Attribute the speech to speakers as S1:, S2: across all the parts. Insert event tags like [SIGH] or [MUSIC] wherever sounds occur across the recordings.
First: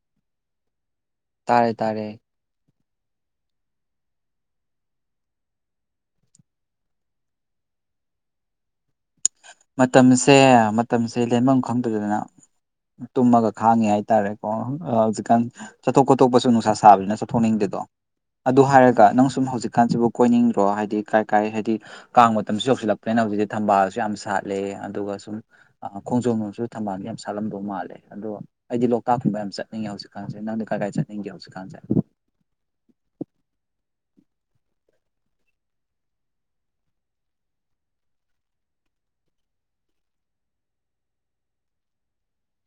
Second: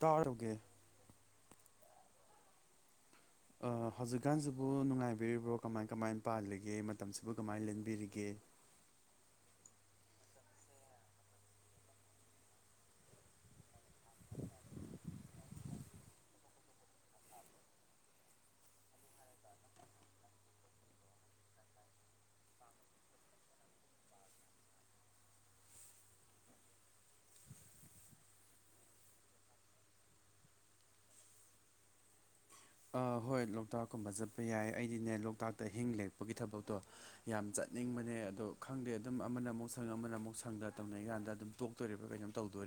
S1: ꯇꯥꯔꯨꯒꯦ
S2: ꯇꯥꯔꯦ ꯇꯥꯔꯦ
S1: ꯍꯧꯖꯤꯛꯀꯥꯟꯁꯤꯕꯨ ꯅꯨꯡꯉꯥꯏꯕꯤꯔꯤꯕ꯭ꯔꯣ ꯀꯃꯥꯏ ꯀꯃꯥꯏꯅ ꯄꯥꯜꯂꯤꯒꯦ ꯃꯇꯝꯁꯤꯕꯨ ꯀꯃꯥꯏꯅ ꯂꯦꯟꯕꯤꯔꯤꯒꯦ [INAUDIBLE]
S2: ꯃꯇꯝꯁꯦ ꯃꯇꯝꯁꯦ ꯂꯦꯟꯐꯝ ꯈꯪꯗꯗꯅ ꯇꯨꯝꯃꯒ ꯈꯥꯡꯉꯦ ꯍꯥꯏꯇꯥꯔꯦꯀꯣ ꯍꯧꯖꯤꯛꯀꯥꯟ ꯆꯠꯊꯣꯛ ꯈꯣꯊꯣꯛꯄꯁꯨ ꯅꯨꯡꯁꯥ ꯁꯥꯕꯅꯤꯅ ꯆꯠꯊꯣꯛꯅꯤꯡꯗꯦ ꯗꯣ ꯑꯗꯨ ꯍꯥꯏꯔꯒ ꯅꯪ ꯁꯨꯝ ꯍꯧꯖꯤꯛꯀꯥꯟꯁꯤꯕꯨ ꯀꯣꯏꯅꯤꯡꯗ꯭ꯔꯣ ꯍꯥꯏꯗꯤ ꯀꯥꯏ ꯀꯥꯏ ꯍꯥꯏꯗꯤ ꯀꯥꯡ ꯃꯇꯝꯁꯨ ꯌꯧꯁꯤꯜꯂꯛꯇꯣꯏꯅꯣ ꯍꯧꯖꯛꯇꯤ ꯊꯝꯕꯜꯁꯨ ꯌꯥꯝ ꯁꯥꯠ ꯂꯦ ꯑꯗꯨꯒ ꯁꯨꯝ ꯈꯣꯡꯖꯣꯝ ꯅꯨꯡꯁꯨ ꯊꯪꯕꯥꯜ ꯌꯥꯝ ꯁꯥꯠꯂꯝꯗꯧ ꯃꯥꯜꯂꯦ ꯑꯗꯣ ꯑꯩꯗꯤ ꯂꯣꯛꯇꯥꯛꯀꯨꯝꯕ ꯌꯥꯝ ꯆꯠꯅꯤꯡꯉꯦ ꯍꯧꯖꯤꯛꯀꯥꯟꯁꯦ ꯅꯪꯗꯤ ꯀꯔꯥꯏ ꯀꯥꯏ ꯆꯠꯅꯤꯡꯒꯦ ꯍꯧꯖꯤꯛꯀꯥꯟꯁꯦ
S1: [INAUDIBLE] ꯑꯥ ꯍꯣꯏ ꯂꯣꯛꯇꯥꯛꯀꯨꯝꯕ ꯆꯠꯄ ꯌꯥꯏ ꯑꯩꯗꯤꯅꯦ ꯂꯣꯛꯇꯥꯛꯇ ꯍꯤꯡ ꯂꯦꯛꯄꯒꯤ ꯊꯕꯛꯇꯣ ꯌꯥꯝ ꯆꯠ ꯆꯠꯅꯤꯡꯕꯅꯦ ꯑꯗꯣ ꯈꯪꯗꯦ ꯑꯗꯨꯝ ꯑꯃꯅ ꯑꯃꯨꯛ ꯁꯪ ꯑꯃꯅ ꯑꯃꯨꯛ ꯁꯪꯗ ꯇꯧꯅꯔꯤꯀꯥꯟꯗ ꯑꯗꯨꯝ ꯇꯣꯛꯇꯣꯔꯤꯕ꯭ꯔꯥ ꯀꯩꯅꯣꯝ ꯇꯧꯗꯣꯔꯥ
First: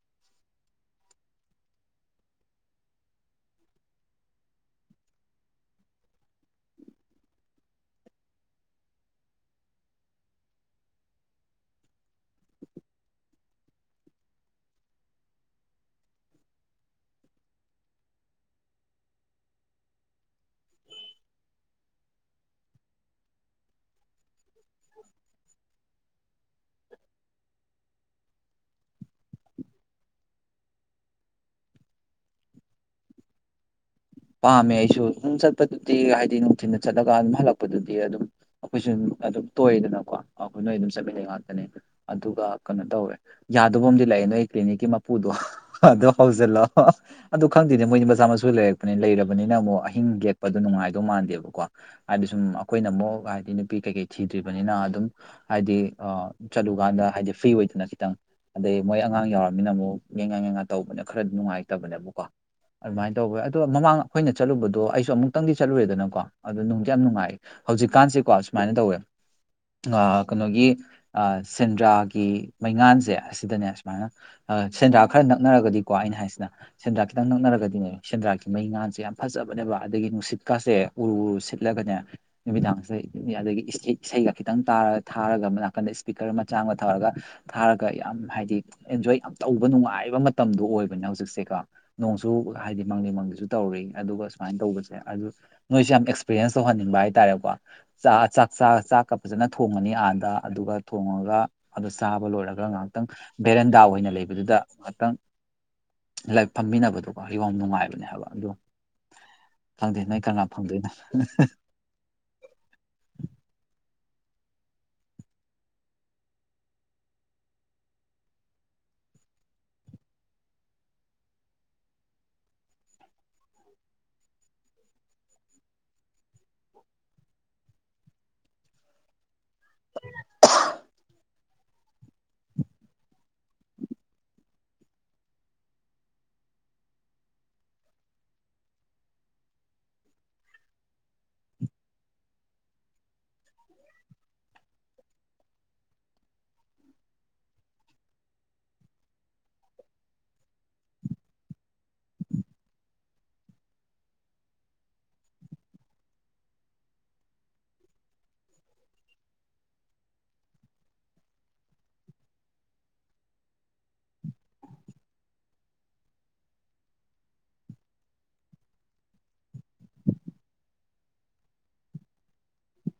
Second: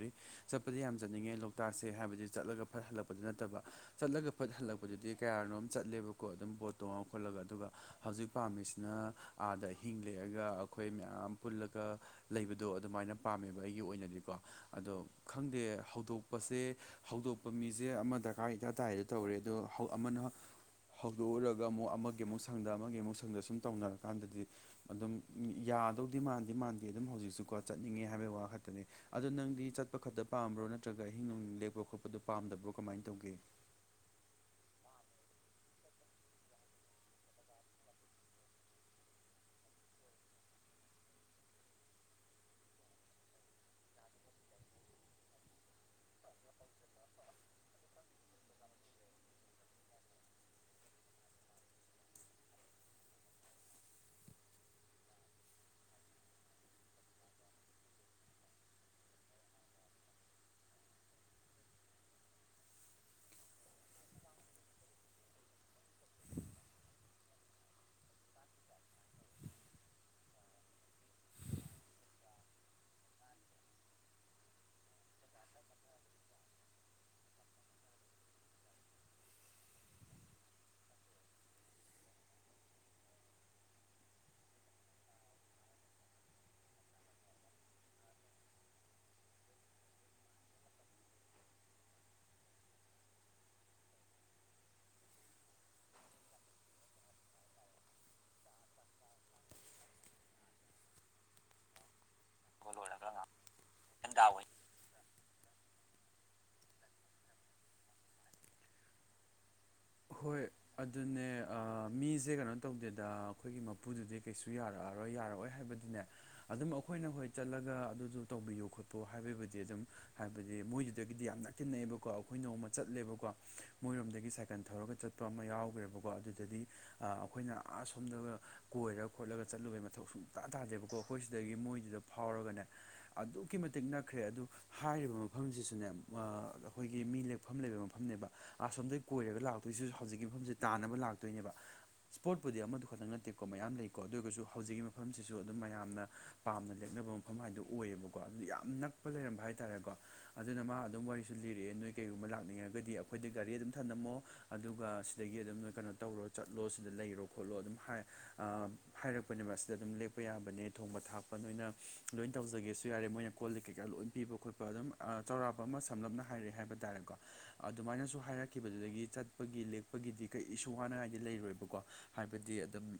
S1: ꯆꯠꯄꯗꯤ ꯌꯥꯝ ꯆꯠꯅꯤꯡꯉꯦ ꯂꯣꯛꯇꯥꯛꯁꯦ ꯍꯥꯏꯕꯗꯤ ꯆꯠꯂꯒ ꯐꯠ ꯍꯜꯂꯛꯄꯗꯨ ꯅꯠꯇꯕ ꯆꯠꯂꯒ ꯐꯠ ꯍꯜꯂꯛꯄ ꯑꯗꯨꯗꯤ ꯀꯌꯥꯅꯣꯝ ꯆꯠꯂꯦꯕꯀꯣ ꯑꯗꯨꯝ ꯕꯣꯠ ꯇꯣꯡꯉ ꯈꯣꯠꯂꯒ ꯑꯗꯨꯒ ꯍꯧꯖꯤꯛ ꯄꯥꯝꯃꯤꯁꯤꯅ ꯑꯥꯗ ꯑꯥ ꯍꯤꯡꯂꯦꯛꯑꯒ ꯑꯩꯈꯣꯏ ꯃꯌꯥꯝ ꯄꯨꯜꯂꯒ ꯂꯩꯕꯗꯣ ꯑꯗꯨꯃꯥꯏꯅ ꯄꯥꯝꯃꯦꯕ ꯑꯩꯒꯤ ꯑꯣꯏꯅꯗꯤꯀꯣ ꯑꯗꯣ ꯈꯪꯗꯦ ꯍꯧꯗꯣꯛꯄꯁꯦ ꯍꯧꯗꯣꯛꯄ ꯃꯤꯁꯦ ꯑꯃ ꯗꯔꯀꯥꯔ ꯂꯩꯇꯥ ꯇꯥꯏꯗ ꯇꯧꯔꯦ ꯑꯗꯣ ꯐ ꯑꯃꯅ ꯍꯧꯗꯣꯛꯎꯔꯒ ꯑꯃꯨꯛ ꯑꯃꯒꯤ ꯑꯃꯨꯛ ꯁꯪꯗ ꯑꯃꯒꯤ ꯑꯃꯨꯛ ꯁꯪꯗ ꯁꯨꯝ ꯇꯧꯅꯔꯀꯥꯟꯗꯗꯤ ꯑꯗꯨꯝ ꯇꯥꯗꯧꯗꯤ ꯃꯥꯟꯗꯦ ꯃꯥꯟꯗꯦ ꯑꯗꯨꯝ ꯍꯧꯖꯤꯛꯁꯨꯀꯣ ꯆꯠꯅꯤꯡꯉꯦ ꯍꯥꯏꯕꯒꯤ ꯋꯥ ꯈꯛꯇꯅꯦ ꯑꯗꯣ ꯅꯪꯗꯤ ꯆꯠꯄ ꯈꯛꯇ ꯄꯥꯝꯕ꯭ꯔꯣ ꯅꯠꯇ ꯅꯠꯇ꯭ꯔꯒ ꯑꯍꯤꯡ ꯅꯨꯡ ꯂꯦꯛꯞꯄ ꯈꯣꯠꯄꯗꫭ ꯄꯥꯝꯗꯕ꯭ꯔꯣ ꯀꯃꯥꯏꯅ ꯇꯧꯒꯦ
S2: ꯄꯥꯝꯃꯦ ꯑꯩꯁꯨ ꯑꯗꯨꯝ ꯆꯠꯄꯗꯨꯗꯤ ꯍꯥꯏꯗꯤ ꯅꯨꯡꯊꯤꯗ ꯆꯠꯂꯒ ꯑꯗꯨꯝ ꯍꯜꯂꯛꯄꯗꯨꯗꯤ ꯑꯗꯨꯝ ꯑꯩꯈꯣꯏꯁꯨ ꯑꯗꯨꯝ ꯇꯣꯏꯗꯅꯀꯣ ꯑꯩꯈꯣꯏ ꯅꯣꯏ ꯑꯗꯨꯝ ꯆꯠꯃꯤꯟꯅꯩ ꯉꯥꯛꯇꯅꯤ ꯑꯗꯨꯒ ꯀꯩꯅꯣ ꯇꯧꯋꯦ ꯌꯥꯗꯕ ꯑꯗꯤ ꯂꯩꯌꯦ ꯅꯣꯏ ꯇ‌ꯦꯅꯤꯛꯀꯤ ꯃꯄꯨꯗꯣ ꯑꯗꫭ ꯍꯧꯖꯤꯜꯂꯣ ꯑꯗꯨ ꯈꯪꯗꯦꯅꯦ ꯃꯣꯏꯗꯤ ꯃꯆꯥ ꯃꯁꯨ ꯂꯩꯔ ꯂꯩꯔꯕꯅꯤꯅ ꯑꯃꯨꯛ ꯑꯍꯤꯡ ꯌꯦꯛꯄꯗꯣ ꯅꯨꯡꯉꯥꯏꯗꯧ ꯃꯥꯟꯗꯦꯕꯀꯣ ꯍꯥꯏꯗꯤ ꯁꯨꯝ ꯑꯩꯈꯣꯏꯅ ꯑꯃꯨꯛ ꯍꯥꯏꯗꯤ ꯅꯨꯄꯤ ꯀꯩꯀꯩ ꯊꯤꯗ꯭ꯔꯤꯕꯅꯤꯅ ꯑꯗꯨꯝ ꯍꯥꯏꯗꯤ ꯑ ꯆꯠꯂꯨꯀꯥꯟꯗ ꯍꯥꯏꯗꯤ ꯐ꯭ꯔꯤ ꯑꯣꯏꯗꯅ ꯈꯤꯇꯪ ꯑꯗꯩ ꯃꯣꯏ ꯑꯉꯥꯡ ꯌꯥꯎꯔꯝꯃꯤꯅ ꯑꯃꯨꯛ ꯌꯦꯡꯉꯥ ꯌꯦꯡꯉ ꯇꯧꯕꯅ ꯈꯔꯗꯤ ꯅꯨꯡꯉꯥꯏꯇꯕꯅꯦꯕꯀꯣ ꯑꯗꯨꯃꯥꯥꯏ ꯑꯇ ꯑꯗꯣ ꯃꯃꯥꯡ ꯑꯩꯈꯣꯏꯅ ꯆꯠꯂꯨꯕꯗꯣ ꯑꯩꯁꯨ ꯑꯃꯨꯛꯇꯪꯗꯤ ꯆꯠꯂꯨꯔꯦꯗꯅꯀꯣ ꯑꯗꯣ ꯅꯨꯡꯗꯤ ꯌꯥꯝ ꯅꯨꯡꯉꯥꯏꯌꯦ ꯍꯧꯖꯤꯛꯀꯥꯟꯁ‌ꯦꯀꯣ ꯁꯨꯃꯥꯏꯅ ꯇꯧꯋꯦ ꯀꯩꯅꯣꯒꯤ ꯁꯦꯟꯗ꯭ꯔꯥꯒꯤ ꯃꯩꯉꯥꯟꯁꯦ ꯑꯁꯤꯗꯅꯦ ꯁꯨꯃꯥꯏꯅ ꯁꯦꯟꯗ꯭ꯔꯥꯛ ꯈꯔ ꯅꯛꯅꯔꯒꯗꯤꯀꯣ ꯑꯩꯅ ꯍꯥꯏꯁꯤꯅ ꯁꯦꯟꯗ꯭ꯔꯥ ꯈꯤꯇꯪ ꯅꯛꯅꯔꯒꯗꯤꯅꯦ ꯁꯦꯟꯗ꯭ꯔꯥ ꯃꯩ ꯉꯜꯁꯦ ꯌꯥꯝ ꯐꯖꯕꯅꯦꯕ ꯑꯗꯒꯤ ꯅꯨꯡꯁꯤꯠꯀꯥꯁꯦ ꯎꯔꯨ ꯎꯔꯨ ꯁꯤꯠꯂꯒꯅꯦ ꯅꯨꯃꯤꯗꯥꯡꯁꯗ ꯑꯗꯒꯤ ꯏꯁꯩ ꯏꯁꯩꯒ ꯈꯤꯇꯪ ꯇꯥꯔꯒ ꯊꯥꯔꯒ ꯅꯥꯀꯟꯗ ꯏꯁꯄꯤꯀꯔ ꯃꯆꯥ ꯑꯃ ꯊꯥꯔꯒ ꯊꯥꯔꯒ ꯌꯥꯝ ꯍꯥꯏꯗꯤ ꯍꯥꯏꯗꯤ ꯑꯦꯟꯖꯣꯏ ꯌꯥꯝ ꯇꯧꯕ ꯅꯨꯡꯉꯥꯏꯕ ꯃꯇꯝꯗꯣ ꯑꯣꯏꯕꯅꯦ ꯍꯧꯖꯤꯛꯁꯦꯀ ꯅꯣꯡꯁꯨ ꯍꯥꯏꯗꯤ ꯃꯪꯂꯤ ꯃꯪꯂꯤ ꯇꯧꯔꯤ ꯑꯗꯨꯒ ꯁꯨꯃꯥꯏꯅ ꯇꯧꯕꯁꯦ ꯑꯗꯨ ꯅꯣꯏꯁꯨ ꯌꯥꯝ ꯑꯦꯛꯁꯄꯤꯔꯤꯌꯦꯟꯁ ꯇꯧꯍꯟꯅꯤꯡꯕ ꯍꯥꯏꯇꯥꯔꯦꯀꯣ ꯆ ꯆꯥꯛ ꯆ ꯆꯥꯛꯀ ꯐꯖꯅ ꯊꯣꯡꯉꯅꯤ ꯑꯥꯗ ꯑꯗꯨꯒ ꯊꯣꯡꯉꯒ ꯑꯗꯨ ꯆꯥꯕ ꯂꯣꯏꯔꯒ ꯉꯥꯏꯍꯥꯛꯇꯪ ꯕꯦꯔꯦꯟꯗꯥ ꯑꯣꯏꯅ ꯂꯩꯕꯗꯨꯗ ꯉꯍꯥꯛꯇꯪ ꯂꯥꯏ ꯐꯝꯃꯤꯟꯅꯕꯗꯣꯀꯣ ꯍ ꯋꯥꯡ ꯅꯨꯡꯉꯥꯏꯕꯅꯦ ꯍꯥꯏꯕ ꯑꯗꯨ
S1: ꯍꯣꯏ ꯑꯗꯨꯅꯦ ꯃꯤꯁꯦ ꯀꯩꯅꯣ ꯇꯧꯗꯦꯗ ꯑꯩꯈꯣꯏꯒꯤ ꯃꯄꯨꯗꯨꯗꯤ ꯀꯩꯁꯨ ꯌꯥꯔꯛꯑꯔꯣꯏ ꯌꯥꯔꯛꯑꯣꯣꯏ ꯍꯥꯏꯕꯗꯨꯅꯦ ꯑꯗꯨꯝ ꯑꯩꯈꯣꯏꯅ ꯍꯣꯏ ꯆꯠꯂꯒ ꯑꯗꯨꯗꯨ ꯇꯧꯕꯤꯌꯣ ꯈꯣꯠꯠꯇꯣ ꯍꯥꯏꯕ ꯑꯗꯨꯣꯏꯕꯨꯗꯤ ꯑꯗꯨꯝ ꯍꯥꯏꯕꯗꯤ ꯃꯣꯏꯗꯨꯗꯒꯤꯗꯤ ꯌꯥꯝ ꯛꯊꯤꯟꯅꯩꯑꯦꯕꯀꯣ ꯑꯩꯈꯣꯏ ꯅꯣꯡꯃ ꯆꯠꯂꯦꯕꯀꯣ ꯃꯣꯏꯔꯣꯝꯗꯒꯤ ꯁꯥꯏꯀꯜ ꯊꯧꯔꯒ ꯆꯠꯄ ꯑꯃ ꯌꯥꯎꯈ꯭ꯔꯦꯕꯀꯣ ꯑꯗꯨꯗꯗꯤ ꯑꯩꯈꯣꯏꯅ ꯑꯁꯣꯝꯗꯒ ꯀꯣꯏꯔ ꯈꯣꯠꯂꯒ ꯆꯠꯂꯨꯕꯒꯤ ꯃꯊꯧ ꯁꯨꯡꯁꯇꯥ ꯇꯥꯗꯦꯕꯀꯣ ꯑꯩꯈꯣꯏ ꯁꯤꯗꯒꯤ ꯃꯣꯏꯗꯨꯗ ꯐꯥꯎꯔꯒꯅꯦ ꯑꯗꯨꯛꯀꯤ ꯃꯇꯤꯛ ꯅꯛꯈ꯭ꯔꯦ ꯑꯗꯨ ꯍꯥꯏꯔꯤꯕ ꯃꯐꯝꯁꯤꯁꯨꯅꯦ ꯑꯩꯈꯣꯏꯒꯤ ꯃꯤ ꯂꯦꯛꯐꯝ ꯂꯩꯕ ꯃꯐꯝꯅꯦꯕ ꯑꯁꯣꯝꯗꯒꯤꯩ ꯀꯣꯏꯔꯒ ꯂꯥꯛꯇꯣꯏꯁꯤꯁꯨ ꯍꯧꯖꯤꯛꯀꯤ ꯃꯐꯝꯁꯦ ꯇꯥꯟꯅꯕ ꯂꯥꯛꯇꯣꯏꯅꯦꯕ ꯏꯁꯄꯣꯔꯠꯄꯨꯗꯤ ꯑꯃꯗꯨ ꯈꯛꯇꯪ ꯅꯠꯇꯦꯀꯣ ꯃꯌꯥꯝ ꯂꯩꯀꯣ ꯑꯗꯨ ꯑꯣꯏꯔꯒꯁꯨ ꯍꯧꯖꯤꯛꯀꯤ ꯃꯐꯝꯁꯤꯁꯨ ꯑꯗꯨꯝ ꯃꯌꯥꯝꯅ ꯄꯥꯝꯅ ꯂꯦꯞꯅ ꯕ ꯃꯐꯝ ꯍꯥꯏꯗꯣ ꯑꯣꯏꯌꯦꯕꯀꯣ ꯑꯗꯨ ꯌꯥꯝ ꯅꯛꯄ ꯂꯩꯔꯝꯕ ꯍꯥꯏꯇꯥꯔꯦꯀꯣ ꯑꯗꯨꯅ ꯃꯥ ꯑꯗꯨꯝ ꯋꯥꯔꯤꯁꯨ ꯂꯤꯔꯛꯑꯦ ꯅꯣꯏ ꯀꯩꯒꯨꯝꯕ ꯂꯥꯛꯅꯤꯡꯉꯒꯗꯤ ꯑꯩꯈꯣꯏꯗ ꯒꯥꯔꯤ ꯑꯗꯨꯝ ꯊꯝꯂꯝꯝꯃꯣ ꯑꯗꯨꯒ ꯁꯤꯗꯒꯤ ꯑꯗꯨꯝ ꯀꯩꯅꯣ ꯇꯧꯔꯣ ꯆꯠꯂꯣ ꯁꯤꯗ ꯂꯩꯔꯣ ꯈꯣꯠꯂꯣ ꯑꯗꯨꯝ ꯍꯥꯏꯔꯛꯄꯅꯦꯕ ꯁꯤꯗ ꯑꯗꯨꯝ ꯂꯦꯛꯄ ꯌꯥꯕꯅꯦ ꯊꯣꯡꯕ ꯊꯥꯛꯄ ꯅꯣꯏꯅ ꯂꯣꯏꯅ ꯇꯧꯖꯒꯦꯁꯨ ꯌꯥꯔꯦ ꯃꯣꯏꯅ ꯀꯣꯜꯜꯂꯤ ꯀꯩꯀꯥ ꯂꯣꯏ ꯄꯤꯕ ꯈꯣꯠ ꯈꯣꯠꯄ ꯑꯗꯨꯝ ꯆꯥꯎꯔꯥꯛ ꯑꯃ ꯁꯝꯂꯞꯅ ꯍꯥꯏꯔꯛꯑꯦ ꯍꯥꯏꯕ ꯇꯥꯔꯦꯀꯣ ꯑꯗꯨꯃꯥꯏꯅꯁꯨ ꯍꯥꯏꯔꯛꯈꯤꯕꯗꯨꯗꯒꯤꯠ ꯒꯤ ꯂꯦꯛꯄꯒꯤꯗꯤ ꯀꯩꯁꯨ ꯋꯥꯅꯤꯡꯉꯥꯏꯗꯤ ꯂꯩꯔꯣꯏꯕꯀꯣ ꯍꯥꯏꯕꯗꯤ ꯑꯗꯨꯝ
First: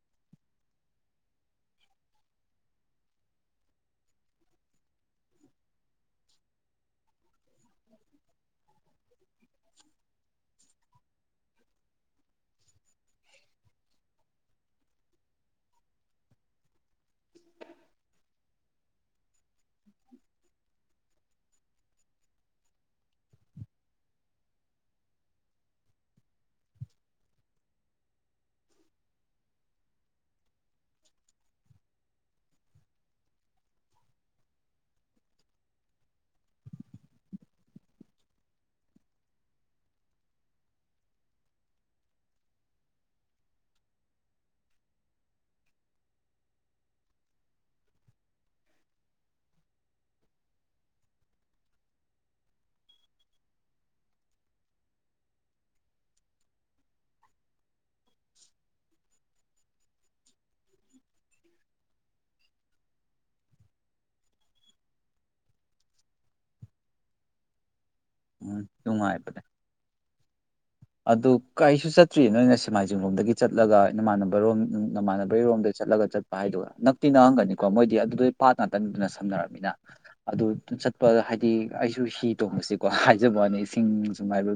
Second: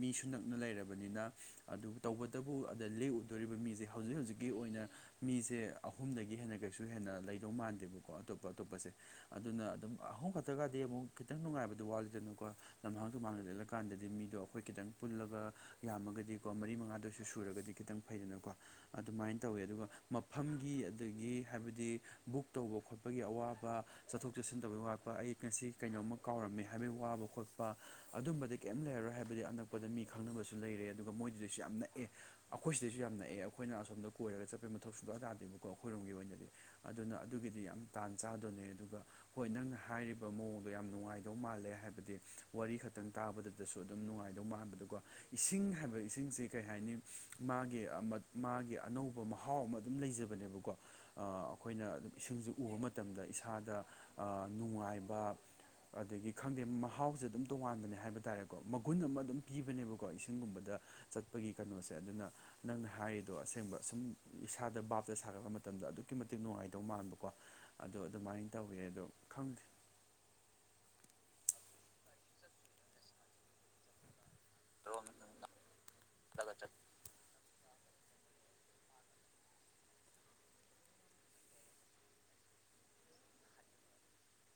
S1: ꯃꯤꯁꯨ ꯅꯛꯅ ꯂꯩꯔꯕ ꯕꯅꯤꯅ ꯑꯗꯨ ꯇꯧꯕꯇꯕꯨ ꯑꯗ ꯂꯦꯛꯎꯗꯣꯔꯤꯕ ꯃꯤꯁꯦ ꯍꯧꯖꯤꯛ ꯍꯧꯖꯤꯛꯀꯤ ꯑꯣꯏꯅ ꯃꯤꯁꯦ ꯑꯍꯨꯝꯗꯒꯤ ꯍꯦꯟꯅ ꯀꯩꯁꯨ ꯍꯦꯟꯅ ꯂꯩꯗꯧ ꯃꯥꯟꯗꯦꯕꯀꯣ ꯑꯇꯣꯞꯄ ꯑꯇꯣꯞꯄꯁꯦ ꯑꯗꯨꯅ ꯑꯗꯨꯝ ꯑꯍꯨꯝ ꯈꯛꯇ ꯍꯥꯏꯒꯗꯤ ꯑꯃꯨꯛ ꯈꯤꯇꯪ ꯅꯨꯡꯉꯥꯏꯕꯗꯨ ꯋꯥꯠꯂꯤꯗꯅꯨꯀꯣ ꯂꯝꯍꯥꯡꯗꯣ ꯃꯥꯡꯖꯜ ꯆꯠꯂꯀꯥꯟꯗꯗꯤ ꯃꯤꯗꯣ ꯑꯩꯈꯣꯏ ꯈꯤꯇꯪ ꯄꯨꯜꯂꯒ ꯌꯥꯝꯃꯒꯗꯤꯀꯣ ꯃꯔꯤ ꯃꯉꯥꯗꯁꯨ ꯁꯨꯔꯒꯗꯤ ꯈꯤꯇꯪ ꯐꯩꯗꯅꯀꯣ ꯑꯗꯨꯃꯥꯏꯅ ꯇꯧꯋꯦ ꯑꯗꯨꯒ ꯃꯐꯝ ꯒꯤ ꯑꯗꯒꯤ ꯍꯥꯏꯕꯗꯤ ꯕꯨꯛ ꯇꯧꯕ ꯈꯣꯠꯄꯒꯤ ꯑꯋꯥꯕ ꯆꯠꯊꯣꯛ ꯆꯠꯁꯤꯟ ꯇꯧꯕꯒꯤ ꯋꯥꯠꯄ ꯑꯩ ꯉꯁꯤ ꯀꯩꯅꯣꯝꯃ ꯀꯥꯎꯔꯝꯃꯦ ꯍꯥꯏꯕꯒꯤ ꯋꯥꯕ ꯈꯣꯠꯄ ꯑꯗꯨꯝꯕꯗꯤ ꯀꯩꯝ ꯂꯩꯔꯔꯣꯏ ꯍꯥꯏꯕꯗꯤ ꯑꯅꯛꯄꯗ ꯃꯤ ꯈꯪꯅꯕ ꯇꯨ ꯂꯩꯔꯦ ꯑꯗꯨꯒ ꯃꯣꯏꯗꯨꯗꯩꯁꯨ ꯌꯥꯝ ꯅꯛꯑꯦ ꯑꯩꯈꯣꯏ ꯁꯤꯗꯩꯁꯨ ꯌꯥꯝ ꯅꯛꯑꯦ ꯑꯩꯈꯣꯏꯅ ꯑꯁꯣꯝꯗ ꯀꯣꯏꯔꯒ ꯆꯠꯄꯩ ꯃꯊꯧꯁꯨꯗꯣ ꯑꯗꯥꯗ ꯀꯣ ꯑꯩꯈꯣꯏꯔꯣꯝꯒꯤ ꯑꯣꯏꯅꯗꯤ ꯑꯗꯨꯅ ꯑꯗꯨꯒꯤꯗꯤ ꯌꯥꯝ ꯇꯥꯟ ꯆꯥꯗꯣꯅꯦ ꯑꯗꯨꯒ ꯍꯣꯏ ꯅꯪꯅ ꯍꯥꯏꯔꯤꯕ ꯃꯑꯣꯡꯗꯣ ꯌꯥꯝ ꯅꯨꯡꯉꯥꯏꯗꯧ ꯃꯥꯜꯂꯦ ꯍꯥꯏꯕꯗꯤ ꯋꯥꯔꯤ ꯈꯛꯇꯪ ꯇꯥꯕꯗꯨꯗꯁꯨ ꯑꯗꯨꯝ ꯅꯨꯡꯉꯥꯏꯗꯧ ꯃꯥꯟꯕꯗꯀꯣ ꯏꯁꯤꯡ ꯍꯥꯏꯕ ꯏꯁꯤꯡꯁ ꯀꯩ ꯍꯥꯏꯅꯤ ꯃꯥꯒꯤ ꯃꯥꯒꯤ ꯑꯅꯧꯕ ꯃꯍꯥꯎ ꯑꯃ ꯑꯗꯨꯝ ꯂꯩꯖꯩ ꯖꯕꯅꯦꯕꯀꯣ ꯑꯩꯈꯣꯏꯅ ꯑꯗꯨꯝ ꯏꯁꯤꯡꯁꯦ ꯎꯕ ꯃꯇꯝꯗ ꯏꯁꯥꯗ ꯅꯨꯡꯉꯥꯏ ꯋꯥꯞ [INAUDIBLE] ꯑꯗꯒꯤ ꯈꯪꯗꯦ ꯃꯍꯥꯎꯁꯦ ꯑꯗꯨꯝ ꯇꯣꯉꯥꯟꯕꯅꯦ ꯍꯥꯏꯕ ꯇꯥꯔꯦꯀꯣ ꯃꯒꯨꯟ ꯑꯃ ꯑꯗꯨꯝ ꯄꯤꯕꯅꯦꯕꯀꯣ ꯏꯁꯤꯡꯒꯨꯝꯕꯗ ꯆꯠꯄꯒꯤ ꯀꯩꯅꯣꯁꯦ ꯑꯗꯨꯅ ꯅꯪꯅ ꯍꯥꯏꯔꯤꯗꯣ ꯑꯁꯦꯡꯕ ꯁꯨꯝ ꯏꯁꯥꯗ ꯕꯥꯞꯇ ꯁꯥꯒꯠꯄ ꯃꯇꯝꯗ ꯑꯗꯨꯛꯀꯤ ꯃꯇꯤꯛ ꯅꯨꯡꯉꯥꯏꯇꯧ ꯃꯥꯟꯕꯀꯣ ꯑꯗꯣ ꯑꯗꯨꯃꯥꯏꯅ
S2: ꯎꯝ
S1: ꯇꯧꯋꯦ ꯑꯗꯣ
S2: ꯅꯨꯡꯉꯥꯏꯕꯅꯦ
S1: ꯈꯪꯗꯦ
S2: ꯑꯗꯨ ꯀꯥꯏꯁꯨ ꯆꯠꯇ꯭ꯔꯤꯌꯦ ꯅꯣꯏꯅ ꯁꯦꯃꯥꯏꯖꯤꯡ ꯂꯣꯝꯗꯒꯤ ꯆꯠꯂꯒ ꯏꯅꯃꯥꯟꯅ ꯕꯔꯣꯝ ꯅꯃꯥꯟꯅꯕꯩꯔꯣꯝꯗ ꯆꯠꯂꯒ ꯆꯠꯄ ꯍꯥꯏꯗꯨꯒ
S1: ꯆꯠ
S2: ꯅꯪꯛꯇꯤ ꯅꯥꯡꯉꯪꯒꯅꯤ ꯀꯣ ꯃꯣꯏꯗꯤ ꯑꯗꯨꯗꯣ ꯄꯥꯠ ꯉꯅꯥꯇꯟꯗꯨꯅ ꯁꯝꯅꯔꯃꯤꯅ ꯑꯗꯨ ꯆꯠꯄ ꯍꯥꯏꯗꯤ ꯑꯩꯁꯨ ꯍꯤ ꯇꯣꯡꯕꯁꯤ ꯀꯣ ꯍꯥꯏꯖꯕꯅꯤ ꯏꯁꯤꯡ ꯁꯥꯏꯕ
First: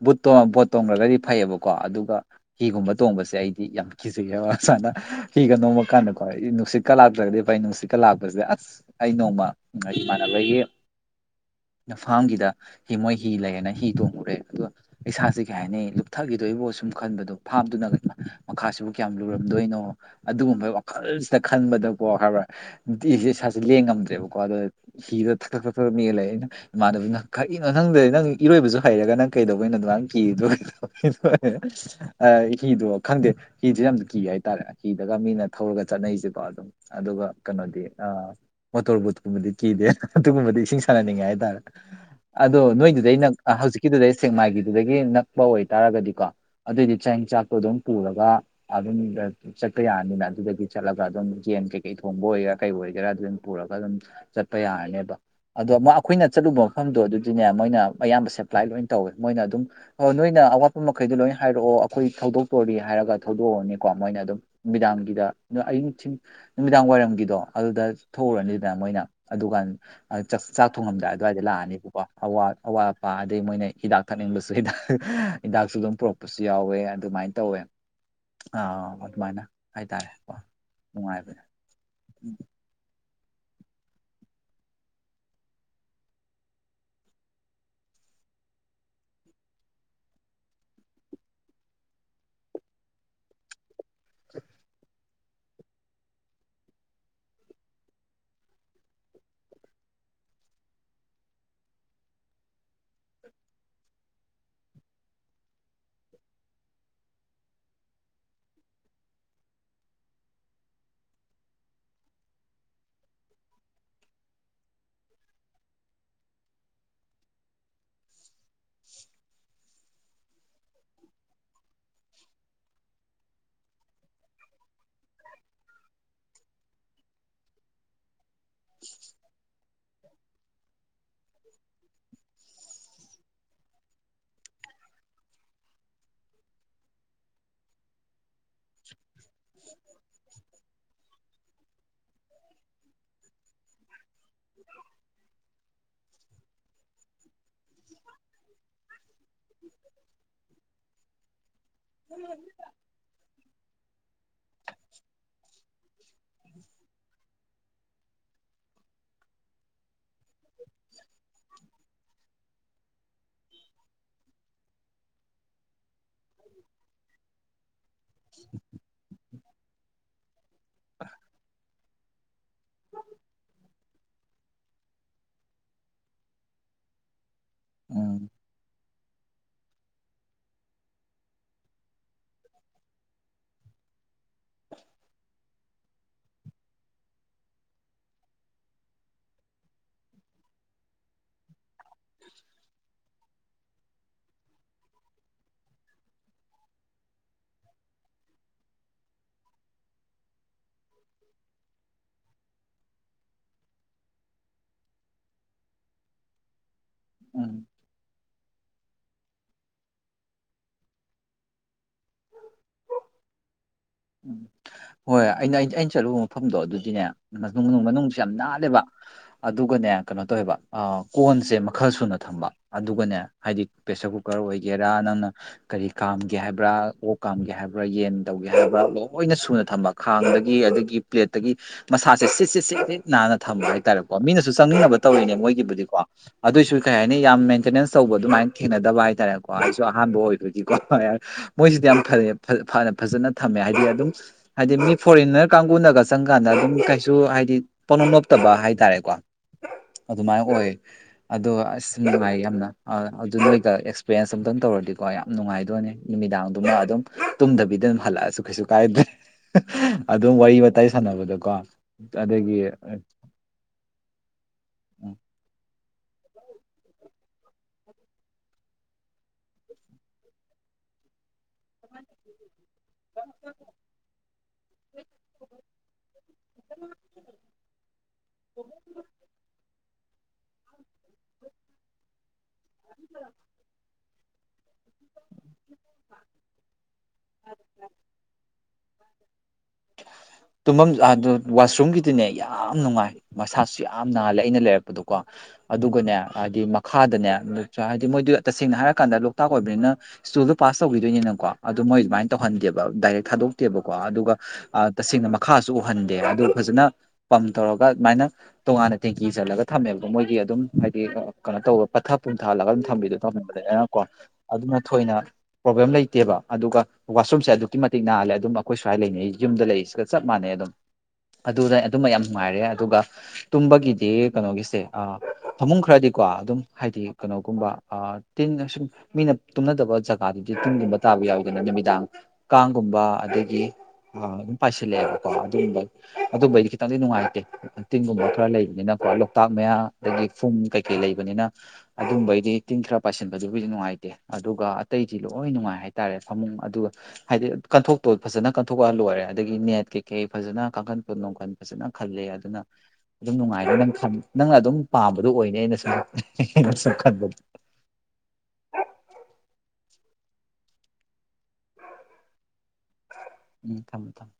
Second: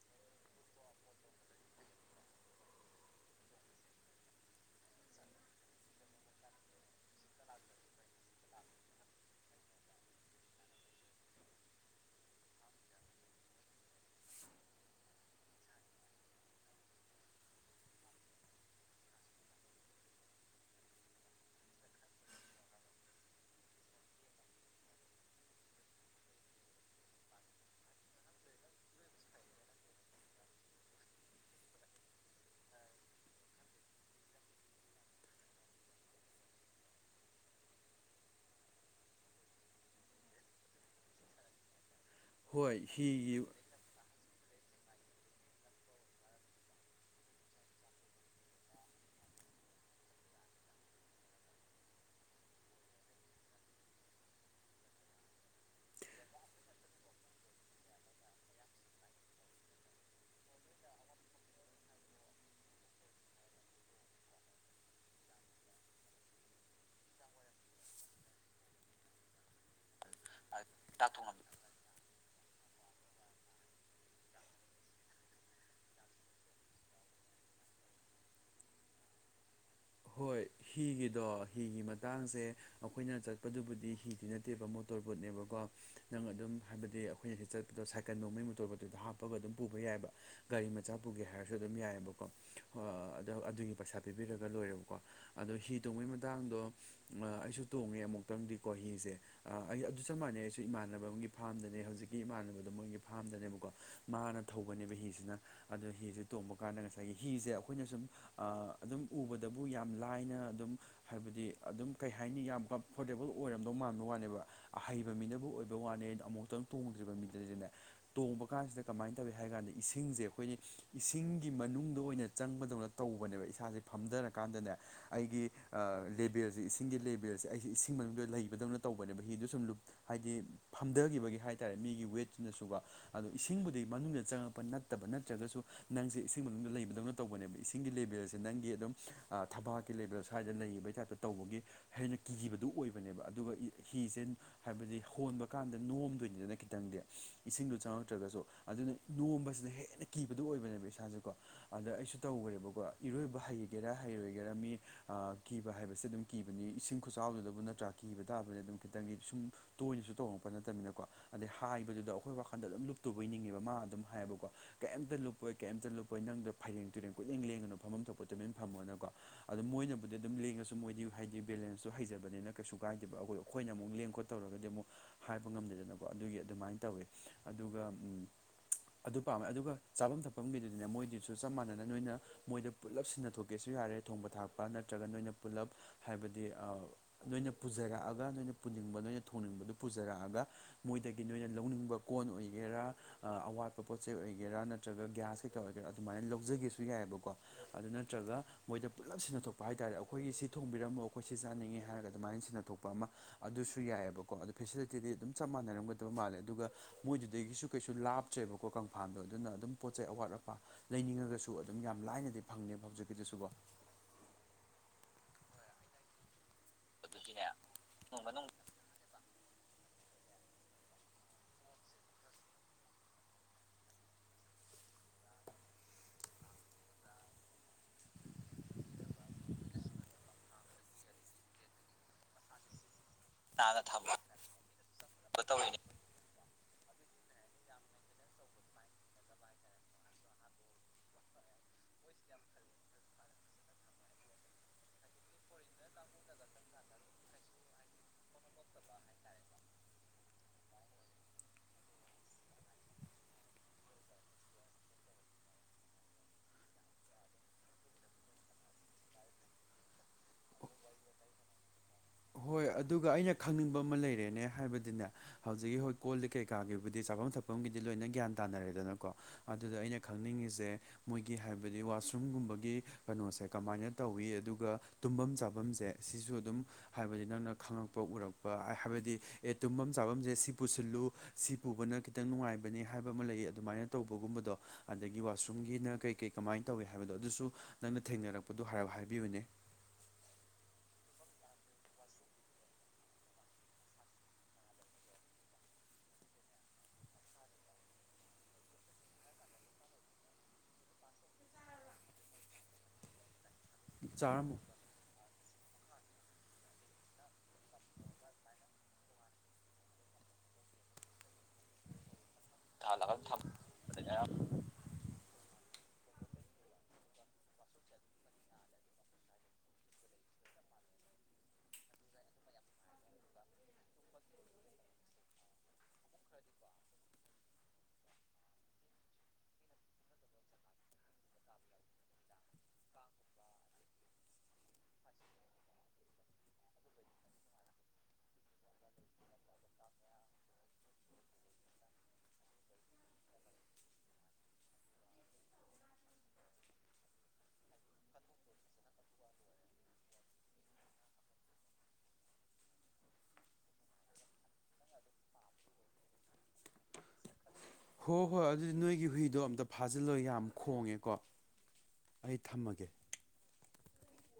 S2: ꯕꯣꯠ ꯇꯣꯡꯈ꯭ꯔꯒꯗꯤ ꯐꯩꯑꯕꯀꯣ ꯑꯗꯨꯒ ꯍꯤꯒ ꯒꯨꯝꯕ ꯇꯣꯡꯕꯁꯦ ꯑꯩꯗꯤ ꯌꯥꯝ ꯀꯤꯖꯩꯌꯦꯕꯖꯥꯅ ꯍꯤꯒ ꯅꯣꯃ ꯀꯥꯟꯗꯀꯣ ꯅꯨꯡꯁꯤꯠꯀ ꯂꯥꯛꯇ꯭ꯔꯒꯗꯤ ꯐꯩ ꯅꯨꯡꯁꯤꯠ ꯁꯤꯛꯀ ꯂꯥꯛꯄꯁꯦ ꯑꯁ ꯑꯩ ꯅꯣꯡꯃ ꯏꯃꯥꯟꯅꯕꯒꯤ
S1: [UNINTELLIGIBLE] [INAUDIBLE]
S2: ꯅꯐꯥꯡꯒꯤꯗ ꯍꯤ ꯃꯣꯏ ꯍꯤ ꯂꯩꯔꯅ ꯍꯤ ꯇꯣꯡꯈ꯭ꯔꯦ ꯑꯗꯣ ꯏꯁꯥꯥꯁꯦ ꯀꯩ ꯍꯥꯏꯅꯤ ꯂꯨꯞꯊꯈꯤꯗꯣꯏꯕꯨꯣ ꯁꯨꯝ ꯈꯟꯕꯗꯣ ꯍꯥꯇꯅ ꯃꯈꯥꯁꯤꯕꯨ ꯀꯌꯥꯝ ꯂꯨꯔꯝꯗꯣꯏꯅꯣ ꯑꯗꯨꯒꯨꯝꯕ ꯋꯥꯈꯜꯁꯤꯗ ꯈꯟꯕꯗꯀꯣ ꯍꯥꯏꯕ ꯅꯨꯡꯇꯤꯁꯦ ꯏꯁꯥꯁꯦ ꯂꯦꯡꯉꯝꯗ꯭ꯔꯦꯕꯀꯣ ꯑꯗꯨ ꯍꯤꯗ ꯊꯛꯊꯛ ꯊꯛꯊ ꯃꯤꯒ ꯂꯩ ꯑꯩꯅ ꯏꯃꯥꯟꯅꯕꯅ ꯀꯛꯏꯅꯣ ꯅꯪꯗꯗꯤ ꯅꯪ ꯏꯔꯣꯏꯕꯁꯨ ꯍꯩꯔꯒ ꯅꯪ ꯀꯩꯗꯧꯕꯩꯅꯣ ꯑꯗꯨꯃꯥꯏ ꯀꯤꯗ ꯇꯧꯕꯣ ꯍꯤꯗꯨꯣ ꯈꯪꯗꯦ ꯍꯤꯁꯨ ꯌꯥꯝ ꯀꯤꯕ ꯍꯥꯏꯇꯥꯔꯦ ꯍꯤꯗꯒ ꯃꯤꯅ ꯊꯧꯔꯒ ꯆꯠꯅꯩꯁꯦꯀꯣ ꯑꯗꯨꯝ ꯑꯗꯨꯒ ꯀꯩꯅꯣꯗꯤ ꯑ ꯃꯣꯇꯣꯔ ꯕꯣꯠ ꯀꯨꯝꯕꯗꯤ ꯀꯤꯗꯦ ꯑꯗꯨꯒꯨꯝꯕꯗꯤ ꯏꯁꯤꯡ ꯁꯥꯟꯅꯅꯤꯡꯉꯦ ꯍꯥꯏꯇꯥꯔꯦ ꯑꯗꯣ
S1: ꯍꯣꯏ
S2: ꯅꯣꯏꯗꯨꯗ ꯅꯪ
S1: ꯍꯤꯒꯤ
S2: ꯍꯧꯖꯤꯛꯀꯤꯗꯨꯗꯩ ꯁꯦꯛꯃꯥꯏꯒꯤꯗꯨꯗꯒꯤ ꯅꯛꯄ ꯑꯣꯏꯇꯥꯔꯒꯗꯤꯀꯣ ꯑꯗꯨꯑꯣꯏꯗꯤ ꯆꯥꯛ ꯆꯥꯛꯇꯣ ꯑꯗꯨꯝ ꯄꯨꯔꯒ ꯑꯗꯨ ꯆꯠꯄ ꯌꯥꯅꯤꯅ ꯑꯗꯨꯗꯒꯤ ꯆꯠꯂꯒ ꯑꯗꯨꯝ ꯌꯦꯟ ꯀꯩꯀꯩ ꯊꯣꯡꯕ ꯑꯣꯏꯒꯦꯔꯥ ꯀꯩ ꯑꯣꯏꯒꯦꯔꯥ ꯑꯗꯨꯝ ꯄꯨꯔꯒ ꯑꯗꯨꯝ ꯆꯠꯄ ꯌꯥꯔꯅꯦꯕ ꯑꯗꯣ ꯑꯩꯈꯣꯏꯅ ꯆꯠꯂꯨꯕ ꯃꯐꯝꯗꯣ ꯑꯗꯨꯒꯤ ꯑꯗꯨꯅꯦ ꯃꯣꯏꯅ ꯑꯌꯥꯝꯕ ꯁꯦꯄ꯭ꯂꯥꯏ ꯂꯣꯏꯅ ꯇꯧꯋꯦ ꯃꯣꯏꯅ ꯑꯗꯨꯝ ꯅꯣꯏꯅ ꯑꯋꯥꯠꯄ ꯃꯈꯩꯗꯣ ꯂꯣꯏꯅ ꯍꯥꯏꯔꯛꯑꯣ ꯑꯩꯈꯣꯏ ꯊꯧꯗꯣꯛꯇꯣꯔꯤ ꯍꯥꯏꯔꯒ ꯊꯧꯗꯣꯛꯑꯔꯅꯤꯀꯣ ꯃꯣꯏꯅ ꯑꯗꯨꯝ ꯅꯨꯃꯤꯗꯥꯡꯒꯤꯗ ꯑꯌꯊ ꯅꯨꯃꯤꯗꯥꯡ ꯋꯥꯏꯔꯝꯒꯤ ꯗꯣ ꯑꯗꯨꯗ ꯊꯣꯛꯎꯔꯅꯤꯗꯅ ꯃꯣꯏꯅ ꯑꯗꯨꯀꯥꯟ ꯆꯥꯛ ꯊꯣꯡꯉꯝꯗꯥꯏ
S1: ꯆꯥꯛ ꯊꯣꯡꯉꯝ
S2: ꯑꯗꯨꯋꯥꯏꯗ ꯂꯥꯛꯑꯅꯦꯕꯀꯣ ꯋꯥ ꯑꯋꯥꯠ ꯑꯄꯥ ꯑꯗꯩ ꯃꯣꯏꯅ ꯍꯤꯗꯥꯛ ꯊꯛꯅꯤꯡꯕꯁꯨ ꯍꯤꯗꯥꯛ ꯍꯤꯗꯥꯛꯁꯨ ꯑꯗꯨꯝ ꯄꯨꯔꯛꯄꯁꯨ ꯌꯥꯎꯋꯦ ꯑꯗꯨ ꯑꯗꯨꯃꯥꯏꯅ ꯇꯧꯋꯦ ꯑꯥ ꯑꯗꯨꯃꯥꯏꯅ ꯍꯥꯏꯇꯥꯔꯦꯀꯣ
S1: ꯍꯣꯏ ꯍꯤꯒꯤꯗꯣ
S2: ꯅꯨꯡꯉꯥꯏꯕꯅꯦ
S1: ꯍꯤꯒꯤ ꯃꯇꯥꯡꯁꯦ ꯑꯩꯈꯣꯏꯅ ꯆꯠꯄꯗꯨꯕꯨꯗꯤ ꯍꯤꯗꯤ ꯅꯠꯇꯦꯕ ꯃꯣꯇꯣꯔ ꯕꯣꯠꯅꯦꯕꯀꯣ ꯅꯪ ꯑꯗꯨꯝ ꯍꯥꯏꯕꯗꯤ ꯑꯩꯈꯣꯏꯅ ꯆꯠꯄꯗꯣ ꯁꯥꯏꯀꯜ ꯅꯣꯡꯃꯩ ꯃꯣꯇꯣꯔ ꯕꯣꯇꯨꯗ ꯍꯥꯞꯄꯒ ꯑꯗꯨꯝ ꯄꯨꯕ ꯌꯥꯏꯕ ꯒꯥꯔꯤ ꯃꯆꯥ ꯄꯨꯒꯦ ꯍꯥꯏꯔꯁꯨ ꯑꯗꯨꯝ ꯌꯥꯏꯑꯕꯀꯣ ꯑꯗꯣ ꯑꯗꯨꯒꯤ ꯄꯩꯁꯥ ꯄꯤꯕꯤꯔꯒ ꯂꯣꯏꯔꯕꯀꯣ ꯑꯗꯣ ꯍꯤ ꯇꯣꯡꯕꯒꯤ ꯃꯇꯥꯡꯗꯣ ꯑꯩꯁꯨ ꯇꯣꯡꯉꯦ ꯑꯃꯨꯛꯇꯪꯗꯤꯀꯣ ꯍꯤꯁꯦ ꯑꯩ ꯑꯗꯨ ꯆꯞ ꯃꯥꯟꯅꯩ ꯑꯩꯁꯨ ꯏꯃꯥꯟꯅꯕ ꯑꯃꯒꯤ ꯐꯥꯔꯝꯗꯅꯦ ꯍꯧꯖꯤꯛꯀꯤ ꯏꯃꯥꯟꯅꯕꯗꯣ ꯃꯣꯏꯒꯤ ꯐꯥꯔꯝꯗꯅꯦꯕꯀꯣ ꯃꯥꯅ ꯊꯧꯕꯅꯦꯕ ꯍꯤꯁꯤꯅ ꯑꯗ ꯍꯤꯁꯦ ꯇꯣꯡꯕ ꯀꯥꯟꯗ ꯉꯁꯥꯏꯒꯤ ꯍꯤꯁꯦ ꯑꯩꯈꯣꯏꯅ ꯁꯨꯝ ꯑꯗꯨꯝ ꯎꯕꯗ ꯌꯥꯝ ꯂꯥꯏꯅ ꯑꯗꯨꯝ ꯍꯥꯏꯕꯗꯤ ꯑꯗꯨꯝ ꯀꯩ ꯍꯥꯏꯅꯤ ꯌꯥꯝ ꯀꯝꯐꯣꯔꯇꯦꯕꯜ ꯑꯣꯏꯔꯝꯗꯧ ꯃꯥꯟꯗ ꯋꯥꯅꯦꯕ ꯑꯍꯩꯕ ꯃꯤꯅꯕꯨ ꯑꯣꯏꯕ ꯋꯥꯅꯦ ꯑꯃꯨꯛꯛꯇꯪ ꯇꯣꯡꯗ꯭ꯔꯤꯕ ꯃꯤꯗꯨꯁꯤꯅꯦ ꯇꯣꯡꯕ ꯀꯥꯟꯁꯤꯗ ꯀꯃꯥꯏꯅ ꯇꯧꯋꯤ ꯍꯥꯏꯒꯥꯟꯗ ꯀꯗ ꯏꯁꯤꯡꯁꯦ ꯑꯩꯈꯣꯏꯅ ꯏꯁꯤꯡꯒꯤ ꯃꯅꯨꯡꯗ ꯑꯣꯏꯅ ꯆꯪꯕꯗꯧꯅ ꯇꯧꯕꯅꯦꯕ ꯏꯁꯥꯁꯦ ꯐꯝꯊꯔꯛꯦ ꯀꯥꯟꯗꯅꯦ ꯑꯩꯒꯤ ꯂꯦꯕꯦꯜꯁꯦ ꯏꯁꯤꯡꯒꯤ ꯂꯦꯕꯦꯜꯁꯦ ꯑꯩꯁꯦ ꯏꯁꯤꯡ ꯃꯅꯨꯡꯗ ꯂꯩ ꯀꯗꯧꯅ ꯇꯧꯕꯅꯦꯕ ꯍꯤꯗꯨ ꯁꯨꯝ ꯍꯥꯏꯗꯤ ꯐꯝꯊꯈꯤꯕꯒꯤ ꯍꯥꯏꯇꯥꯔꯦ ꯃꯤꯒꯤ ꯋꯦꯠꯁꯤꯅꯁꯨꯀꯣ ꯑꯗꯨ ꯏꯁꯤꯡꯕꯨꯗꯤ ꯃꯅꯨꯡꯗ ꯆꯪꯉꯛꯄ ꯅꯠꯇꯕ ꯅꯠꯇ꯭ꯔꯒꯁꯨ ꯅꯪꯁꯦ ꯏꯁꯤꯡ ꯃꯅꯨꯡꯗ ꯂꯩꯕꯗꯧꯅ ꯇꯧꯕꯅꯦꯕ ꯏꯁꯤꯡꯒꯤ ꯂꯦꯕꯦꯜꯁꯦ ꯅꯪꯒꯤ ꯑꯗꯨꯝ ꯊꯕꯥꯛꯀꯤ ꯂꯦꯚꯦꯜ ꯁ꯭ꯋꯥꯏꯗ ꯂꯩꯕꯩ ꯇꯥꯏꯞꯇ ꯇꯧꯕꯒꯤ ꯍꯦꯟꯅ ꯀꯤꯈꯤꯕꯗꯨ ꯑꯣꯏꯕꯅꯦꯕ ꯑꯗꯨꯒ ꯍꯤꯁꯦ ꯁꯤꯅ ꯈꯤꯇꯪꯗꯤ ꯏꯁꯤꯡꯗꯣ ꯆꯪꯉꯛꯇ꯭ꯔꯒꯁꯨ ꯑꯗꯨꯅ ꯅꯣꯝꯕꯁꯤꯅ ꯍꯦꯟꯅ ꯀꯤꯕꯗꯣ ꯑꯣꯏꯕꯅꯦꯕ ꯏꯁꯥꯁꯦꯀꯣ ꯑꯗ ꯑꯩꯁꯨ ꯇꯧ ꯑꯣꯏꯔꯕꯀꯣ ꯏꯔꯣꯏꯕ ꯍꯥꯏꯌꯦ ꯍꯥꯏ ꯑꯣꯏꯒꯦꯥ ꯃꯤ ꯀꯤꯕ ꯍꯥꯏꯕꯁꯦ ꯑꯗꯨꯝ ꯀꯤꯕꯅꯤ ꯏꯁꯤꯡ ꯈꯨꯆꯥꯎꯗꯨꯗꯕꯨ ꯅꯠꯇ꯭ꯔꯥ ꯀꯤꯕ ꯇꯥꯕꯅꯤ ꯑꯗꯨꯝ ꯈꯤꯇꯪꯗꯤ ꯁꯨꯝ ꯇꯣꯏꯅꯁꯨ ꯇꯣꯡꯉꯛꯄ ꯅꯠꯇꯕꯅꯤꯅꯀꯣ ꯑꯗꯩ ꯍꯥꯏꯕꯗꯨꯗ ꯑꯩꯈꯣꯏ ꯋꯥꯈꯜꯗ ꯑꯗꯨꯝꯨꯞ ꯇꯨꯍꯏꯅꯤꯡꯉꯦꯕ ꯃꯥ ꯑꯗꯨꯝ ꯍꯥꯏꯌꯦꯕꯀꯣ ꯀꯩꯝꯇ ꯂꯨꯞꯄꯣꯏ ꯀꯩꯝꯇꯨꯞ ꯑꯩꯈꯣꯏ ꯅꯪꯗ ꯐꯩꯔꯦꯡ ꯇꯨꯔꯦꯡ ꯀꯣꯏꯠꯂꯦꯡ ꯂꯦꯡꯉꯅꯨ ꯐꯝꯐꯝ ꯊꯣꯛꯄ ꯇꯨꯃꯤꯦꯟ ꯐꯝꯉꯒꯅꯀꯣ ꯑꯗ ꯃꯣꯏꯅꯕꯨꯗꯤ ꯑꯗꯨꯝ ꯂꯦꯡꯉ ꯇ ꯃꯣꯏꯗꯤꯌ ꯍꯥꯏꯗꯤꯕꯂꯦꯟꯁ ꯍꯩꯖꯕꯅꯤꯅ ꯀꯩꯁꯨ ꯀꯥꯏꯗꯦꯕ ꯑꯗꯨꯒ ꯑꯩꯈꯣꯏꯅ ꯑꯃꯨꯛ ꯂꯦꯡ ꯈꯣꯠ ꯇꯧꯔꯒꯗꯤ ꯑꯃꯨꯛ ꯍꯥꯏꯕ ꯉꯝꯗꯦꯗꯅꯀꯣ ꯑꯗꯨꯒꯤ ꯑꯗꯨꯃꯥꯏꯅ ꯇꯧ ꯇꯧꯋꯤ ꯑꯗꯨꯒ ꯎꯝ ꯑꯗꯨ ꯄꯥꯝꯃꯦ ꯑꯗꯨꯒ ꯆꯥꯐꯝ ꯊꯛꯐꯝꯒꯤꯗꯨꯗꯤꯅꯦ ꯃꯣꯏꯗꯨꯁꯨ ꯆꯞ ꯃꯥꯟꯅꯅ ꯅꯣꯏꯅ ꯃꯣꯏꯗ ꯄꯨꯂꯞ ꯁꯤꯅ ꯊꯣꯛꯀꯦꯁꯨ ꯌꯥꯔꯦ ꯊꯣꯡꯕ ꯊꯥꯛꯄ ꯅꯠꯇ꯭ꯔꯒ ꯅꯣꯏꯅ ꯄꯨꯜꯂꯞ ꯍꯥꯏꯕꯗꯤ ꯅꯣꯏꯅ ꯄꯨꯖꯔꯛꯑꯒ ꯅꯣꯏꯅ ꯄꯨꯅꯤꯡꯕ ꯅꯣꯏꯅ ꯊꯣꯡꯅꯤꯡꯕꯗꯨ ꯄꯨꯖꯔꯛꯑꯒ ꯃꯣꯏꯗꯒꯤ ꯅꯣꯏꯅ ꯂꯧꯅꯤꯡꯕ ꯀꯣꯟ ꯑꯣꯏꯒꯦꯔꯥ ꯑꯋꯥꯠꯄ ꯄꯣꯠ ꯆꯩ ꯑꯣꯏꯒꯦꯔꯥ ꯅꯠꯇ꯭ꯔꯒ ꯒ꯭ꯌꯥꯁ ꯀꯩꯀ ꯑꯣꯏꯒꯦꯔꯥ ꯑꯗꯨꯃꯥꯏꯅ ꯂꯧꯖꯒꯦꯁꯨ ꯌꯥꯏꯑꯕꯀꯣ ꯑꯗꯨ ꯅꯠꯇ꯭ꯔꯒ ꯃꯣꯏꯗ ꯄꯨꯂꯞ ꯁꯤꯟꯅꯊꯣꯛꯄ ꯍꯥꯏꯇꯥꯔꯦ ꯑꯩꯈꯣꯏꯒꯤ ꯁꯤ ꯊꯣꯡꯕꯤꯔꯝꯃꯣ ꯑꯩꯈꯣꯏ ꯁꯤ ꯆꯥꯅꯤꯡꯉꯦ ꯍꯥꯏꯔꯒ ꯑꯗꯨꯃꯥꯏꯅ ꯁꯤꯟꯅꯊꯣꯛ ꯊꯣꯛꯄ ꯑꯃ ꯑꯗꯨꯁꯨ ꯌꯥꯏꯑꯕꯀꯣ ꯑꯗꯨ ꯐꯦꯁꯤꯂꯤꯇꯤꯗꯤ ꯑꯗꯨꯝ ꯆꯞ ꯃꯥꯟꯅꯔꯝꯒꯗꯕ ꯃꯥꯜꯂꯦ ꯑꯗꯨꯒ ꯃꯣꯏꯗꯨꯗꯒꯤꯁꯨ
S2: ꯎꯝ
S1: ꯀꯩꯁꯨ ꯂꯥꯞꯆꯦꯕꯀꯣ ꯀꯣ ꯀꯪꯐꯥꯜꯗꯣ ꯑꯗꯨꯅ ꯑꯗꯨꯝ ꯄꯣꯠ ꯆꯩ ꯑꯋꯥꯠ ꯑꯄꯥ ꯂꯩꯅꯤꯡꯉꯒꯁꯨ ꯑꯗꯨꯝ ꯌꯥꯝ ꯂꯥꯏꯅꯗꯤ ꯐꯪꯅꯦꯕ ꯍꯧꯖꯛꯀꯤꯗꯨꯁꯨꯀꯣ
S2: ꯎꯝ ꯍꯣꯏ ꯑꯩꯅ ꯑꯩꯅ ꯆꯠꯂꯨꯕ ꯃꯐꯝꯗꯣ ꯑꯗꯨ ꯅꯦ
S1: ꯑꯗꯨꯒꯤꯅꯦ
S2: ꯃꯅꯨꯡ ꯃꯅꯨꯡꯁꯤ
S1: ꯅꯣꯡꯃ
S2: ꯌꯥꯝ
S1: ꯅꯨꯡ
S2: ꯅꯥꯜꯂꯦꯕ ꯑꯗꯨꯒꯅꯦ ꯀꯩꯅꯣ ꯇꯧꯋꯦꯕ ꯀꯣꯟꯁꯦ ꯃꯈꯜ ꯁꯨꯅ ꯊꯝꯕ ꯑꯗꯨꯒꯅꯦ ꯍꯥꯏꯗꯤ ꯄ꯭ꯔꯦꯁꯔ ꯀꯨꯀꯔ ꯑꯣꯏꯒꯦꯔ ꯅꯪꯅ ꯀꯔꯤ ꯀꯥꯝꯒꯦ ꯍꯥꯏꯕ꯭ꯔꯥ ꯑꯣꯛ ꯀꯥꯝꯒꯦ ꯍꯥꯏꯕ꯭ꯔꯥ ꯌꯦꯟ ꯇꯧꯒꯦ ꯍꯥꯏꯕ ꯂꯣꯏꯅ ꯁꯨꯅ ꯊꯝꯕ ꯈꯥꯡꯗꯒꯤ ꯑꯗꯒꯤ ꯄ꯭ꯂꯦꯠꯇꯒꯤ ꯃꯁꯥꯁꯦ ꯁꯤꯠꯁꯦ ꯁꯤꯠ ꯅꯥꯟꯅ ꯊꯝꯕ ꯍꯥꯏꯇꯥꯔꯦꯀꯣ ꯃꯤꯅꯁꯨ ꯆꯪꯅꯤꯡꯕ ꯇꯧꯔꯤꯅꯦ ꯃꯣꯏꯒꯤꯕꯨꯗꯤꯀꯣ ꯑꯗꯨꯑꯣꯏꯁꯨ ꯀꯩ ꯍꯥꯏꯅꯤ ꯌꯥꯝ ꯃꯦꯟꯇꯦꯅꯦꯟꯁ ꯇꯧꯕ ꯑꯗꯨꯃꯥꯏꯅ ꯊꯦꯡꯅꯗꯕ ꯍꯥꯏꯇꯥꯔꯦꯀꯣ ꯍꯥꯏꯁꯨ ꯑꯍꯥꯟꯕ ꯑꯣꯏꯕꯒꯤꯀꯣ ꯃꯣꯏꯁꯤꯗ ꯌꯥꯝ ꯐ ꯐꯅ ꯐꯖꯅ ꯊꯝꯃꯦ ꯍꯥꯏꯗꯤ ꯑꯗꯨꯝ ꯍꯥꯏꯗꯤ ꯃꯤ ꯐꯣꯔꯦꯟꯅꯔ ꯀꯥꯡꯒꯅꯒ ꯆꯪꯀꯥꯟꯗ ꯑꯗꯨꯝ ꯀꯩꯁꯨ ꯍꯥꯏꯗꯤ ꯄꯣꯠꯅꯣꯝ ꯅꯣꯞꯇꯕ ꯍꯥꯏꯇꯥꯔꯦꯀꯣ ꯑꯗꯨꯃꯥꯏꯅ ꯑꯣꯏ ꯑꯗꯣ ꯑꯁ ꯅꯨꯡꯉꯥꯏ ꯌꯥꯝꯅ ꯑꯗꯨ ꯅꯣꯏꯒ ꯑꯦꯛꯁꯄꯤꯔꯌꯦꯦꯟꯁ ꯑꯝꯇꯪ ꯇꯧꯔꯗꯤꯀꯣ ꯌꯥꯝ ꯅꯨꯡꯉꯥꯏꯗꯣꯏ ꯅꯨꯃꯤꯗꯥꯡꯃ ꯑꯗꯨꯝ ꯇꯨꯝꯗꯕꯤꯗ ꯑꯗꯨꯝ ꯍꯂꯑ ꯀꯩꯁꯨ ꯀꯩꯁꯨ ꯀꯥꯏꯗꯦ ꯑꯗꯨꯝ ꯋꯥꯔꯤ ꯋꯥꯇꯥꯏ ꯁꯥꯟꯅꯕꯗꯀꯣ ꯑꯗꯒꯤ
S1: ꯍꯣꯏ ꯑꯗꯨꯒ ꯑꯩꯅ ꯈꯪꯅꯤꯡꯕ ꯑꯃ ꯂꯩꯔꯦꯅꯦ ꯍꯥꯏꯕꯗꯤꯅꯦ ꯍꯧꯖꯤꯛꯀꯤ ꯀꯣꯜꯗꯤ ꯀꯩꯀꯥꯒꯤꯕꯨꯗꯤ ꯆꯥꯐꯝ ꯊꯛꯐꯝꯒꯤꯗꯤ ꯂꯣꯏꯅ ꯒ꯭ꯌꯥꯟ ꯇꯥꯅꯔꯦꯗꯅꯀꯣ ꯑꯗꯨꯗ ꯑꯩꯅ ꯈꯪꯅꯤꯡꯉꯤꯁꯦ ꯃꯣꯏꯒꯤ ꯍꯥꯏꯕꯗꯤ ꯋꯥꯁꯔꯨꯝꯒꯨꯝꯕꯒꯤ ꯀꯩꯅꯣꯁꯦ ꯀꯃꯥꯏꯅ ꯇꯧꯋꯤ ꯑꯗꯨꯒ ꯇꯨꯝꯐꯝ ꯆꯥꯐꯝꯁꯦ ꯁꯤꯁꯨ ꯑꯗꯨꯝ ꯍꯥꯏ ꯅꯅ ꯈꯉꯛ ꯎꯔꯛꯄ ꯍꯥꯏꯕꯗꯤ ꯇꯨꯝꯐꯝ ꯆꯥꯐꯝꯁꯦ ꯁꯤ ꯄꯨꯁꯤꯜꯂꯨ ꯁꯤ ꯄꯨꯕꯅ ꯈꯤꯇꯪ ꯅꯨꯡꯉꯥꯏꯕꯅꯤ ꯍꯥꯏꯕ ꯑꯃ ꯂꯩ ꯑꯗꯨꯃꯥꯏꯅ ꯇꯧꯕ ꯃ ꯇ ꯑꯗꯨꯦꯡꯔ ꯍꯥꯏ ꯍꯥꯏꯕꯤꯕꯨꯅꯦ
S2: ꯇꯨꯝꯐꯝ ꯑꯗꯨ ꯋꯥꯁꯔꯨꯝꯒꯤꯗꯤꯅꯦ ꯌꯥꯝ ꯅꯨꯡꯉꯥꯏ ꯃꯁꯥꯁꯨ ꯌꯥꯝ ꯍꯜꯂꯦ ꯑꯩꯅ ꯂꯩꯔꯛꯄꯗꯣꯀꯣ ꯑꯗꯨꯒꯅꯦ ꯍꯥꯏꯗꯤ ꯃꯈꯥꯗꯅꯦ ꯍꯥꯏꯗꯤ ꯃꯣꯏꯗꯤ ꯇꯁꯦꯡꯅ ꯍꯥꯏꯔꯀꯥꯟꯗ ꯂꯣꯛꯇꯥꯛ ꯑꯣꯏꯕꯅꯤꯅ ꯇꯨꯌꯦꯦꯜꯞꯇ ꯄꯥꯁ ꯇꯧꯈꯤꯗꯣꯏꯅꯤꯅꯀꯣ ꯑꯗꯣ ꯃꯣꯏ ꯑꯗꯨꯃꯥꯏꯅ ꯇꯧꯍꯟꯗꯦꯕ ꯗꯥꯏꯔꯦꯛ ꯊꯥꯗꯣꯛꯇꯦꯕꯀꯣ ꯑꯗꯨꯒ
S1: ꯆꯥꯔꯝꯃꯣ
S2: ꯤꯡꯅ ꯃꯈꯥꯁꯨ ꯎꯍꯟꯗꯦ ꯑꯗꯨ ꯐꯖꯅ ꯄꯝ ꯇꯧꯔꯒ ꯑꯗꯨꯃꯥꯏꯅ ꯇꯣꯉꯥꯟꯅ ꯇꯦꯡꯀꯤ ꯆꯠꯂꯒ ꯊꯝꯃꯦꯕ ꯃꯣꯏꯒꯤ ꯑꯗꯨꯝ ꯍꯥꯏꯗꯤ ꯀꯩꯅꯣ ꯇꯧꯕ ꯄꯊꯛ ꯄꯨꯝ ꯊꯥꯍꯜꯂꯒ ꯑꯗꯨꯝ ꯊꯝꯕꯤꯗꯣ ꯊꯝꯕꯗ ꯑꯩꯅꯀꯣ ꯑꯗꯨꯅ ꯊꯣꯏꯅ ꯄ꯭ꯔꯣꯕ꯭ꯂꯦꯝ ꯂꯩꯇꯦꯕ ꯑꯗꯨꯒ ꯋꯥꯁꯔꯨꯝꯁꯦ ꯑꯗꯨꯛꯀꯤ ꯃꯇꯤꯛ ꯅꯥꯜꯂꯦ ꯑꯗꯨꯝ ꯑꯩꯈꯣꯏ ꯁ꯭ꯋꯥꯏ ꯂꯩꯅꯩ ꯌꯨꯝꯗ ꯂꯩꯔꯤꯁꯦ ꯆꯞ ꯃꯅꯦ ꯑꯗꯨꯝ ꯑꯗꯨꯗ ꯑꯗꯨꯃ ꯌꯥꯝ ꯅꯨꯡꯉꯥꯏꯔꯦ ꯑꯗꯨꯒ ꯇꯨꯝꯕꯒꯤꯗꯤ ꯀꯩꯅꯣꯒꯤꯁꯦ ꯐꯃꯨꯡ ꯈꯔꯗꯤꯀꯣ ꯑꯗꯨꯝ ꯍꯥꯏꯗꯤ ꯀꯩꯅꯣꯒꯨꯝꯕ ꯇꯤꯟ ꯁꯨꯝ ꯃꯤꯅ ꯇꯨꯝꯅꯗꯕ ꯖꯒꯥꯗꯤ ꯇꯨꯡꯒꯨꯝꯕ ꯇꯥꯕ ꯌꯥꯎꯗꯅ ꯅꯨꯃꯤꯗꯥꯡ ꯀꯥꯡꯒꯨꯝꯕ ꯑꯗꯒꯤ ꯁꯤꯜꯂꯛꯑꯦꯕꯀꯣ ꯑꯗꯨꯒꯕ ꯑꯗꯨꯝꯕꯗꯤ ꯈꯤꯇꯪꯗꯤ ꯅꯨꯡꯉꯥꯏꯇꯦꯇꯤꯟꯒꯨꯝꯕ ꯈꯔ ꯂꯩ ꯅ ꯂꯣꯛꯇꯥꯛ ꯃꯌꯥ ꯑꯗꯒꯤ ꯐꯨꯝ ꯀꯩꯀꯩ ꯂꯩꯕꯅꯤꯅ ꯑꯗꯨꯝꯕꯩ ꯇꯤꯟ ꯈꯔ ꯄꯥꯏꯁꯤꯟꯕꯗꯨꯕꯨꯗꯤ ꯅꯨꯡꯉꯥꯏꯇꯦ ꯑꯗꯨꯒ ꯑꯇꯩꯗꯤ ꯂꯣꯏ ꯅꯨꯡꯉꯥꯏ ꯍꯥꯏꯇꯥꯔꯦ ꯐꯃꯨꯡ ꯑꯗꯨꯒ ꯍꯥꯏꯗꯤ ꯀꯟꯊꯣꯛꯇꯣ ꯐꯖꯅ ꯀꯟꯊꯣꯛꯑ ꯂꯣꯏꯔꯦꯗꯤ ꯑꯗꯒꯤ ꯅꯦꯠ ꯀꯩꯀꯩ ꯐꯖꯅ ꯀ ꯀꯥꯡꯈꯠꯄꯠ ꯅꯣꯡꯈꯟ ꯐꯖꯅ ꯈꯜꯂꯦ ꯑꯗꯨꯅ ꯑꯗꯨꯝ ꯅꯨꯡꯉꯥꯏꯅꯦ ꯅꯪ ꯅꯪꯅ ꯑꯗꯨꯝ ꯄꯥꯝꯕꯗꯨ ꯑꯣꯏꯅꯅꯦ ꯑꯩꯅ ꯁꯨꯝ ꯑꯩꯅ ꯁꯨꯝ ꯈꯟꯕ
S1: ꯍꯣꯏ ꯍꯣꯏ ꯑꯗꯨꯗꯤ ꯅꯣꯏꯒꯤ ꯍꯨꯏꯗꯣ ꯑꯝꯇ ꯐꯥꯖꯤꯜꯂꯣꯏ ꯌꯥꯝ ꯈꯣꯡꯉꯦꯀꯣ ꯑꯩ ꯊꯝꯃꯒꯦ
S2: ꯎꯝ ꯀꯃ ꯊꯝ